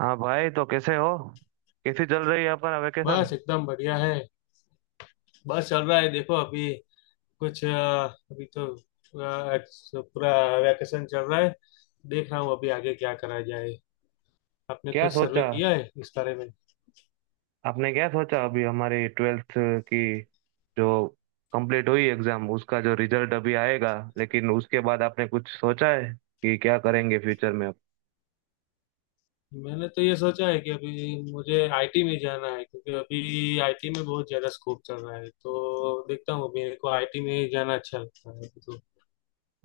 हाँ भाई, तो कैसे हो? कैसी चल रही है अपना वेकेशन? बस एकदम बढ़िया है। बस चल रहा है, देखो अभी कुछ अभी तो पूरा पूरा वैकेशन चल रहा है। देख रहा हूँ अभी आगे क्या करा जाए। आपने क्या कुछ सर्वे सोचा किया है इस बारे में? आपने क्या सोचा, अभी हमारी ट्वेल्थ की जो कंप्लीट हुई एग्जाम, उसका जो रिजल्ट अभी आएगा, लेकिन उसके बाद आपने कुछ सोचा है कि क्या करेंगे फ्यूचर में आप? मैंने तो ये सोचा है कि अभी मुझे आईटी में जाना है, क्योंकि अभी आईटी में बहुत ज्यादा स्कोप चल रहा है। तो देखता हूँ, अभी मेरे को आईटी में जाना अच्छा लगता है अभी तो।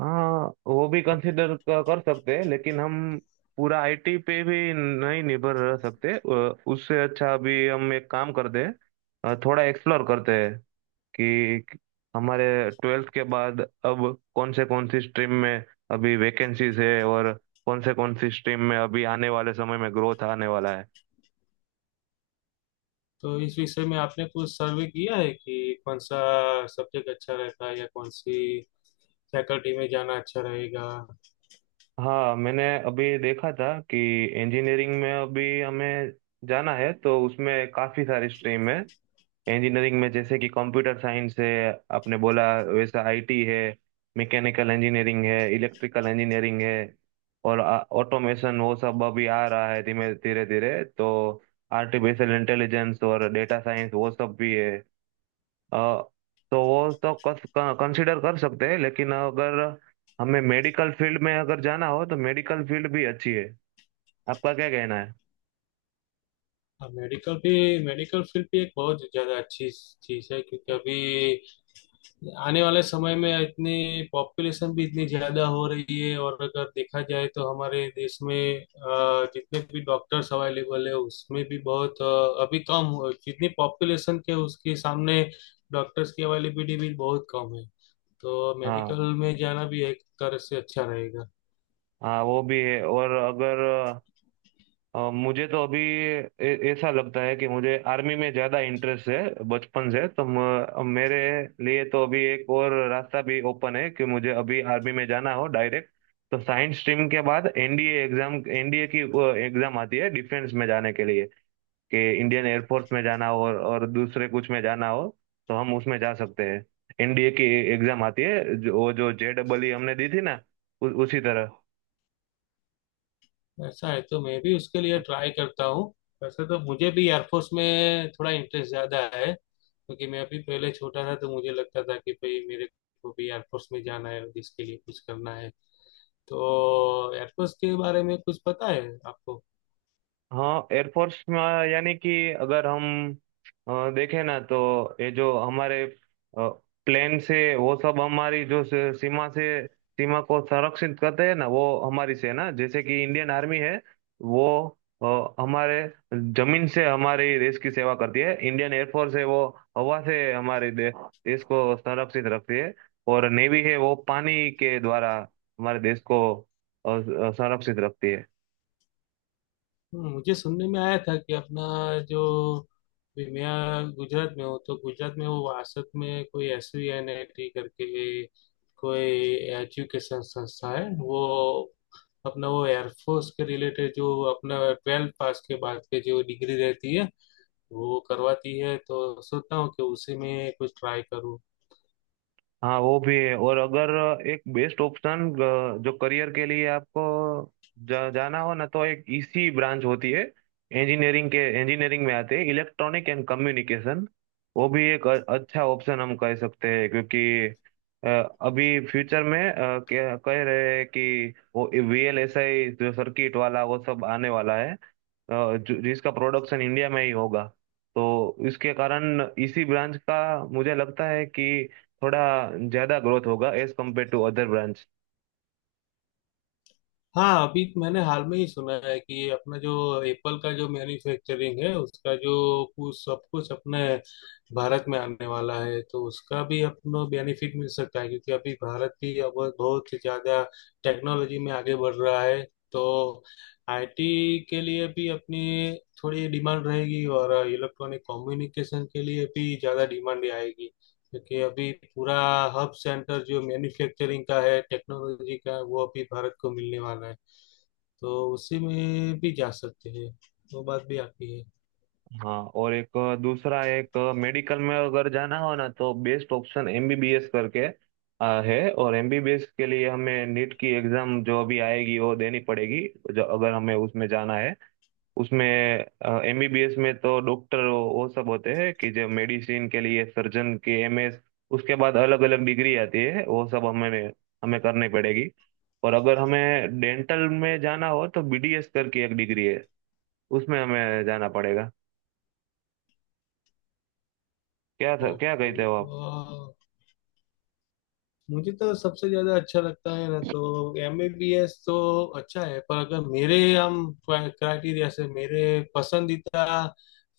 हाँ, वो भी कंसिडर कर सकते हैं, लेकिन हम पूरा आईटी पे भी नहीं निर्भर रह सकते। उससे अच्छा अभी हम एक काम करते हैं, थोड़ा एक्सप्लोर करते हैं कि हमारे ट्वेल्थ के बाद अब कौन से कौन सी स्ट्रीम में अभी वैकेंसीज है, और कौन से कौन सी स्ट्रीम में अभी आने वाले समय में ग्रोथ आने वाला है। तो इस विषय में आपने कुछ सर्वे किया है कि कौन सा सब्जेक्ट अच्छा रहता है या कौन सी फैकल्टी में जाना अच्छा रहेगा? हाँ, मैंने अभी देखा था कि इंजीनियरिंग में अभी हमें जाना है, तो उसमें काफ़ी सारी स्ट्रीम है इंजीनियरिंग में, जैसे कि कंप्यूटर साइंस है, आपने बोला वैसा आईटी है, मैकेनिकल इंजीनियरिंग है, इलेक्ट्रिकल इंजीनियरिंग है, और ऑटोमेशन वो सब अभी आ रहा है धीमे धीरे धीरे। तो आर्टिफिशियल इंटेलिजेंस और डेटा साइंस वो सब भी है। अ, तो वो सब कंसिडर कर सकते हैं, लेकिन अगर हमें मेडिकल फील्ड में अगर जाना हो, तो मेडिकल फील्ड भी अच्छी है। आपका क्या कहना है? हाँ, मेडिकल भी, मेडिकल फील्ड भी एक बहुत ज़्यादा अच्छी चीज़ है, क्योंकि अभी आने वाले समय में इतनी पॉपुलेशन भी इतनी ज़्यादा हो रही है, और अगर देखा जाए तो हमारे देश में जितने भी डॉक्टर्स अवेलेबल है उसमें भी बहुत अभी कम हो, जितनी पॉपुलेशन के उसके सामने डॉक्टर्स की अवेलेबिलिटी भी बहुत कम है। तो हाँ, मेडिकल में जाना भी एक तरह से अच्छा रहेगा। हाँ, वो भी है। और अगर मुझे तो अभी ऐसा लगता है कि मुझे आर्मी में ज़्यादा इंटरेस्ट है बचपन से। तो मेरे लिए तो अभी एक और रास्ता भी ओपन है कि मुझे अभी आर्मी में जाना हो डायरेक्ट। तो साइंस स्ट्रीम के बाद एनडीए एग्जाम, एनडीए की एग्जाम आती है डिफेंस में जाने के लिए, कि इंडियन एयरफोर्स में जाना हो और दूसरे कुछ में जाना हो, तो हम उसमें जा सकते हैं। एनडीए की एग्जाम आती है जो, वो जो JEE हमने दी थी ना, उसी तरह। ऐसा है तो मैं भी उसके लिए ट्राई करता हूँ। वैसे तो मुझे भी एयरफोर्स में थोड़ा इंटरेस्ट ज्यादा है, क्योंकि मैं अभी पहले छोटा था तो मुझे लगता था कि भाई मेरे को भी एयरफोर्स में जाना है और इसके लिए कुछ करना है। तो एयरफोर्स के बारे में कुछ पता है आपको? हाँ, एयरफोर्स में यानी कि अगर हम देखें ना, तो ये जो हमारे प्लेन से वो सब हमारी जो सीमा से सीमा को संरक्षित करते हैं ना, वो हमारी सेना, जैसे कि इंडियन आर्मी है वो हमारे जमीन से हमारे देश की सेवा करती है। इंडियन एयरफोर्स है वो हवा से हमारे देश को संरक्षित रखती है। और नेवी है वो पानी के द्वारा हमारे देश को संरक्षित रखती है। मुझे सुनने में आया था कि अपना जो विमया गुजरात में हो, तो गुजरात में वो वासत में कोई SVNIT करके कोई एजुकेशन संस्था है, वो अपना वो एयरफोर्स के रिलेटेड जो अपना ट्वेल्थ पास के बाद के जो डिग्री रहती है वो करवाती है। तो सोचता हूँ कि उसी में कुछ ट्राई करूँ। हाँ, वो भी है। और अगर एक बेस्ट ऑप्शन जो करियर के लिए आपको जाना हो ना, तो एक ईसी ब्रांच होती है इंजीनियरिंग के, इंजीनियरिंग में आते हैं इलेक्ट्रॉनिक एंड कम्युनिकेशन। वो भी एक अच्छा ऑप्शन हम कह सकते हैं, क्योंकि अ, अभी फ्यूचर में कह रहे हैं कि वो वीएलएसआई जो सर्किट वाला वो सब आने वाला है, जिसका प्रोडक्शन इंडिया में ही होगा। तो इसके कारण इसी ब्रांच का मुझे लगता है कि थोड़ा ज्यादा ग्रोथ होगा as compare to other branch. हाँ, अभी मैंने हाल में ही सुना है कि ये अपना जो एप्पल का जो मैन्युफैक्चरिंग है उसका जो कुछ सब कुछ अपने भारत में आने वाला है, तो उसका भी अपनो बेनिफिट मिल सकता है, क्योंकि अभी भारत भी अब बहुत ही ज्यादा टेक्नोलॉजी में आगे बढ़ रहा है। तो आईटी के लिए भी अपनी थोड़ी डिमांड रहेगी और इलेक्ट्रॉनिक कम्युनिकेशन के लिए भी ज्यादा डिमांड आएगी, क्योंकि अभी पूरा हब सेंटर जो मैन्युफैक्चरिंग का है, टेक्नोलॉजी का, वो अभी भारत को मिलने वाला है। तो उसी में भी जा सकते हैं, वो बात भी आपकी है। हाँ, और एक दूसरा, एक मेडिकल में अगर जाना हो ना, तो बेस्ट ऑप्शन एमबीबीएस करके है। और एमबीबीएस के लिए हमें नीट की एग्जाम जो अभी आएगी वो देनी पड़ेगी, जो अगर हमें उसमें जाना है। उसमें एमबीबीएस में तो डॉक्टर वो सब होते हैं, कि जो मेडिसिन के लिए सर्जन के एमएस, उसके बाद अलग अलग डिग्री आती है, वो सब हमें हमें करनी पड़ेगी। और अगर हमें डेंटल में जाना हो तो बीडीएस करके एक डिग्री है, उसमें हमें जाना पड़ेगा। क्या कहते ओके, हो? तो मुझे तो सबसे ज्यादा अच्छा लगता है ना, तो एमबीबीएस तो अच्छा है, पर अगर मेरे हम क्राइटेरिया से, मेरे पसंदीदा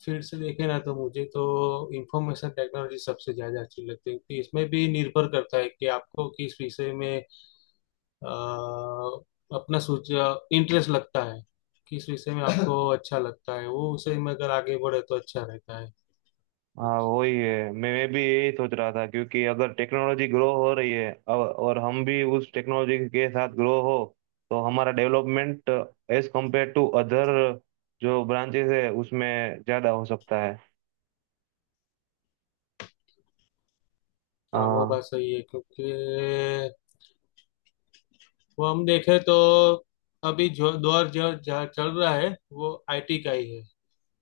फील्ड से देखें ना, तो मुझे तो इंफॉर्मेशन टेक्नोलॉजी सबसे ज्यादा अच्छी लगती है, क्योंकि इसमें भी निर्भर करता है कि आपको किस विषय में अ, अपना सोच इंटरेस्ट लगता है, किस विषय में आपको अच्छा लगता है। वो उसे में अगर आगे बढ़े तो अच्छा रहता है। हाँ, वही है। मैं भी यही सोच रहा था, क्योंकि अगर टेक्नोलॉजी ग्रो हो रही है अब, और हम भी उस टेक्नोलॉजी के साथ ग्रो हो, तो हमारा development as compare to other जो ब्रांचेस है उसमें ज़्यादा हो सकता है। हाँ, वो हाँ। बात सही है, क्योंकि वो हम देखें तो अभी जो दौर जो जहाँ चल रहा है वो आईटी का ही है।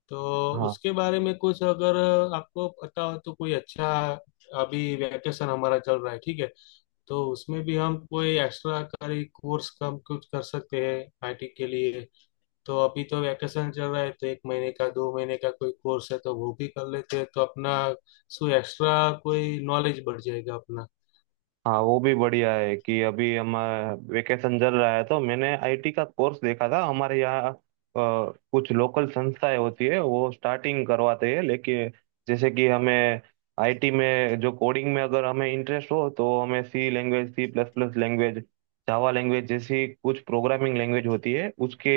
तो हाँ। उसके बारे में कुछ अगर आपको पता हो तो कोई अच्छा, अभी वैकेशन हमारा चल रहा है, ठीक है, तो उसमें भी हम कोई एक्स्ट्रा करी कोर्स कम कुछ कर सकते हैं आईटी के लिए। तो अभी तो वैकेशन चल रहा है, तो एक महीने का दो महीने का कोई कोर्स है तो वो भी कर लेते हैं, तो अपना सो एक्स्ट्रा कोई नॉलेज बढ़ जाएगा अपना। हाँ, वो भी बढ़िया है कि अभी हम वेकेशन चल रहा है, तो मैंने आईटी का कोर्स देखा था हमारे यहाँ। कुछ लोकल संस्थाएं होती है, वो स्टार्टिंग करवाते हैं। लेकिन जैसे कि हमें आईटी में जो कोडिंग में अगर हमें इंटरेस्ट हो, तो हमें C language, C plus plus language, Java language जैसी कुछ प्रोग्रामिंग लैंग्वेज होती है, उसके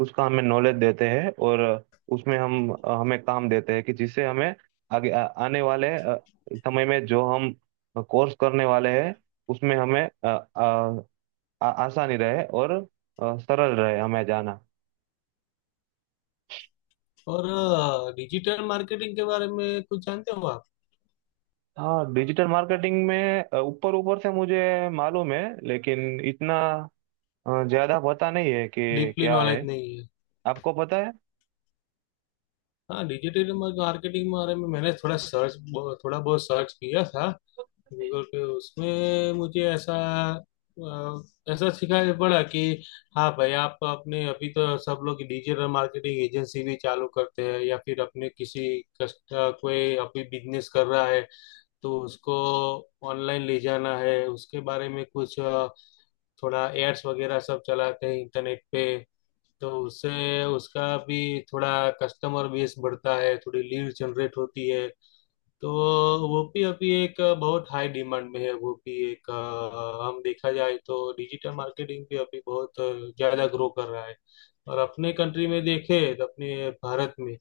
उसका हमें नॉलेज देते हैं। और उसमें हम हमें काम देते हैं, कि जिससे हमें आगे आने वाले समय में जो हम कोर्स करने वाले हैं, उसमें हमें आसानी रहे, और सरल रहे हमें जाना। और डिजिटल मार्केटिंग के बारे में कुछ जानते हो आप? हाँ, डिजिटल मार्केटिंग में ऊपर ऊपर से मुझे मालूम है, लेकिन इतना ज्यादा पता नहीं है कि डीपली क्या है। नॉलेज नहीं है? आपको पता है? हाँ, डिजिटल मार्केटिंग के बारे में मैंने थोड़ा बहुत सर्च किया था गूगल पे। उसमें मुझे ऐसा ऐसा सिखाया पड़ा कि हाँ भाई, आप अपने अभी तो सब लोग डिजिटल मार्केटिंग एजेंसी भी चालू करते हैं, या फिर अपने किसी कस्ट, कोई अभी बिजनेस कर रहा है तो उसको ऑनलाइन ले जाना है उसके बारे में कुछ थोड़ा एड्स वगैरह सब चलाते हैं इंटरनेट पे। तो उससे उसका भी थोड़ा कस्टमर बेस बढ़ता है, थोड़ी लीड जनरेट होती है। तो वो भी अभी एक बहुत हाई डिमांड में है। वो भी एक हम देखा जाए तो डिजिटल मार्केटिंग भी अभी बहुत ज़्यादा ग्रो कर रहा है। और अपने कंट्री में देखें, तो अपने भारत में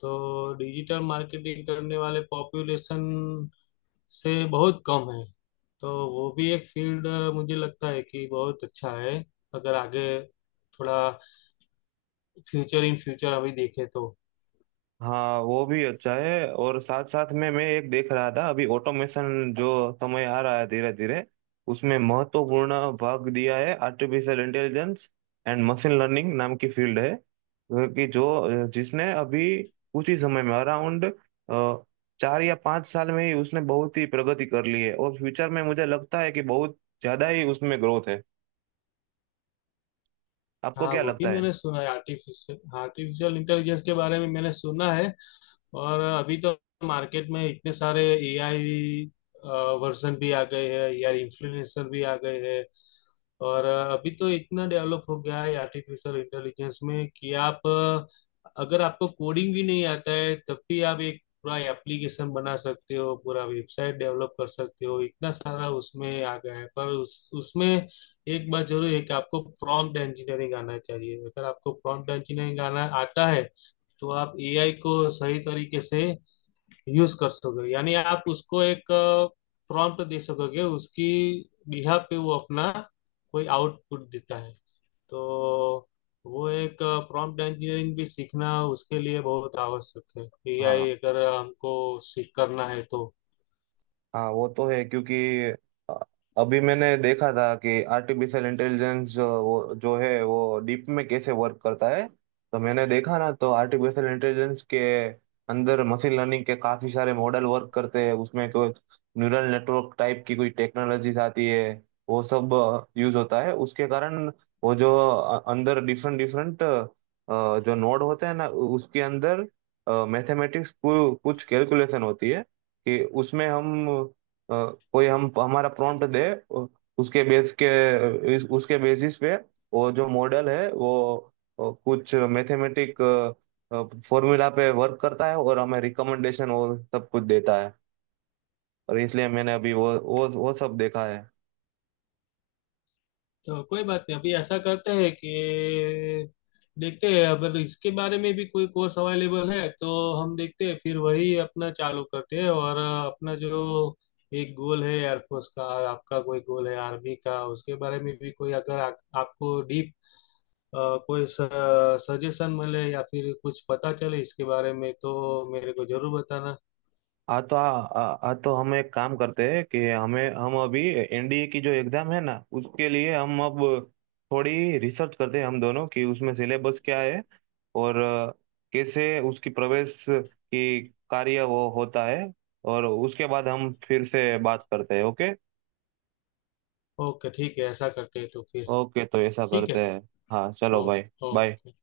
तो डिजिटल मार्केटिंग करने वाले पॉपुलेशन से बहुत कम है। तो वो भी एक फील्ड मुझे लगता है कि बहुत अच्छा है, अगर आगे थोड़ा फ्यूचर, इन फ्यूचर अभी देखे तो। हाँ, वो भी अच्छा है। और साथ साथ में मैं एक देख रहा था, अभी ऑटोमेशन जो समय आ रहा है धीरे धीरे, उसमें महत्वपूर्ण भाग दिया है artificial intelligence and machine learning नाम की फील्ड है। क्योंकि जो जिसने अभी कुछ ही समय में अराउंड 4 या 5 साल में ही उसने बहुत ही प्रगति कर ली है, और फ्यूचर में मुझे लगता है कि बहुत ज्यादा ही उसमें ग्रोथ है। आपको हाँ, क्या वो भी लगता है? मैंने सुना है, आर्टिफिशियल आर्टिफिशियल इंटेलिजेंस के बारे में मैंने सुना है। और अभी तो मार्केट में इतने सारे एआई वर्जन भी आ गए हैं यार, इन्फ्लुएंसर भी आ गए हैं। और अभी तो इतना डेवलप हो गया है आर्टिफिशियल इंटेलिजेंस में, कि आप अगर आपको कोडिंग भी नहीं आता है तब भी आप एक पूरा एप्लीकेशन बना सकते हो, पूरा वेबसाइट डेवलप कर सकते हो, इतना सारा उसमें आ गया है। पर उस उसमें एक बात जरूर है कि आपको प्रॉम्प्ट इंजीनियरिंग आना चाहिए। अगर आपको प्रॉम्प्ट इंजीनियरिंग आना आता है, तो आप एआई को सही तरीके से यूज कर सकोगे, यानी आप उसको एक प्रॉम्प्ट दे सकोगे, उसकी बिहाफ पे वो अपना कोई आउटपुट देता है। तो वो एक प्रॉम्प्ट इंजीनियरिंग भी सीखना उसके लिए बहुत आवश्यक है, एआई हाँ, अगर हमको सीख करना है तो। हाँ, वो तो है। क्योंकि अ, अभी मैंने देखा था कि आर्टिफिशियल इंटेलिजेंस वो जो है वो डीप में कैसे वर्क करता है। तो मैंने देखा ना तो आर्टिफिशियल इंटेलिजेंस के अंदर मशीन लर्निंग के काफी सारे मॉडल वर्क करते हैं, उसमें कोई न्यूरल नेटवर्क टाइप की कोई टेक्नोलॉजीज आती है, वो सब यूज होता है। उसके कारण वो जो अंदर डिफरेंट डिफरेंट जो नोड होते हैं ना, उसके अंदर मैथमेटिक्स, कुछ कैलकुलेशन होती है। कि उसमें हम अ, कोई हम हमारा प्रॉम्प्ट दे, उ- उसके बेस के उसके बेसिस पे वो जो मॉडल है वो कुछ मैथमेटिक फॉर्मूला पे वर्क करता है, और हमें रिकमेंडेशन और सब कुछ देता है। और इसलिए मैंने अभी वो सब देखा है। तो कोई बात नहीं, अभी ऐसा करते हैं कि देखते हैं अगर इसके बारे में भी कोई कोर्स अवेलेबल है तो हम देखते हैं, फिर वही अपना चालू करते हैं। और अपना जो एक गोल है एयरफोर्स का, आपका कोई गोल है आर्मी का, उसके बारे में भी कोई अगर आपको डीप कोई सजेशन मिले या फिर कुछ पता चले इसके बारे में, तो मेरे को जरूर बताना। हाँ, तो आ, आ, तो हम एक काम करते हैं कि हमें, हम अभी एनडीए की जो एग्जाम है ना, उसके लिए हम अब थोड़ी रिसर्च करते हैं हम दोनों कि उसमें सिलेबस क्या है, और कैसे उसकी प्रवेश की कार्य वो होता है। और उसके बाद हम फिर से बात करते हैं। ओके। ओके, ठीक है, ऐसा करते हैं तो फिर। ओके, तो ऐसा ठीक है। करते हैं। हाँ, चलो भाई। Okay, bye. ओके।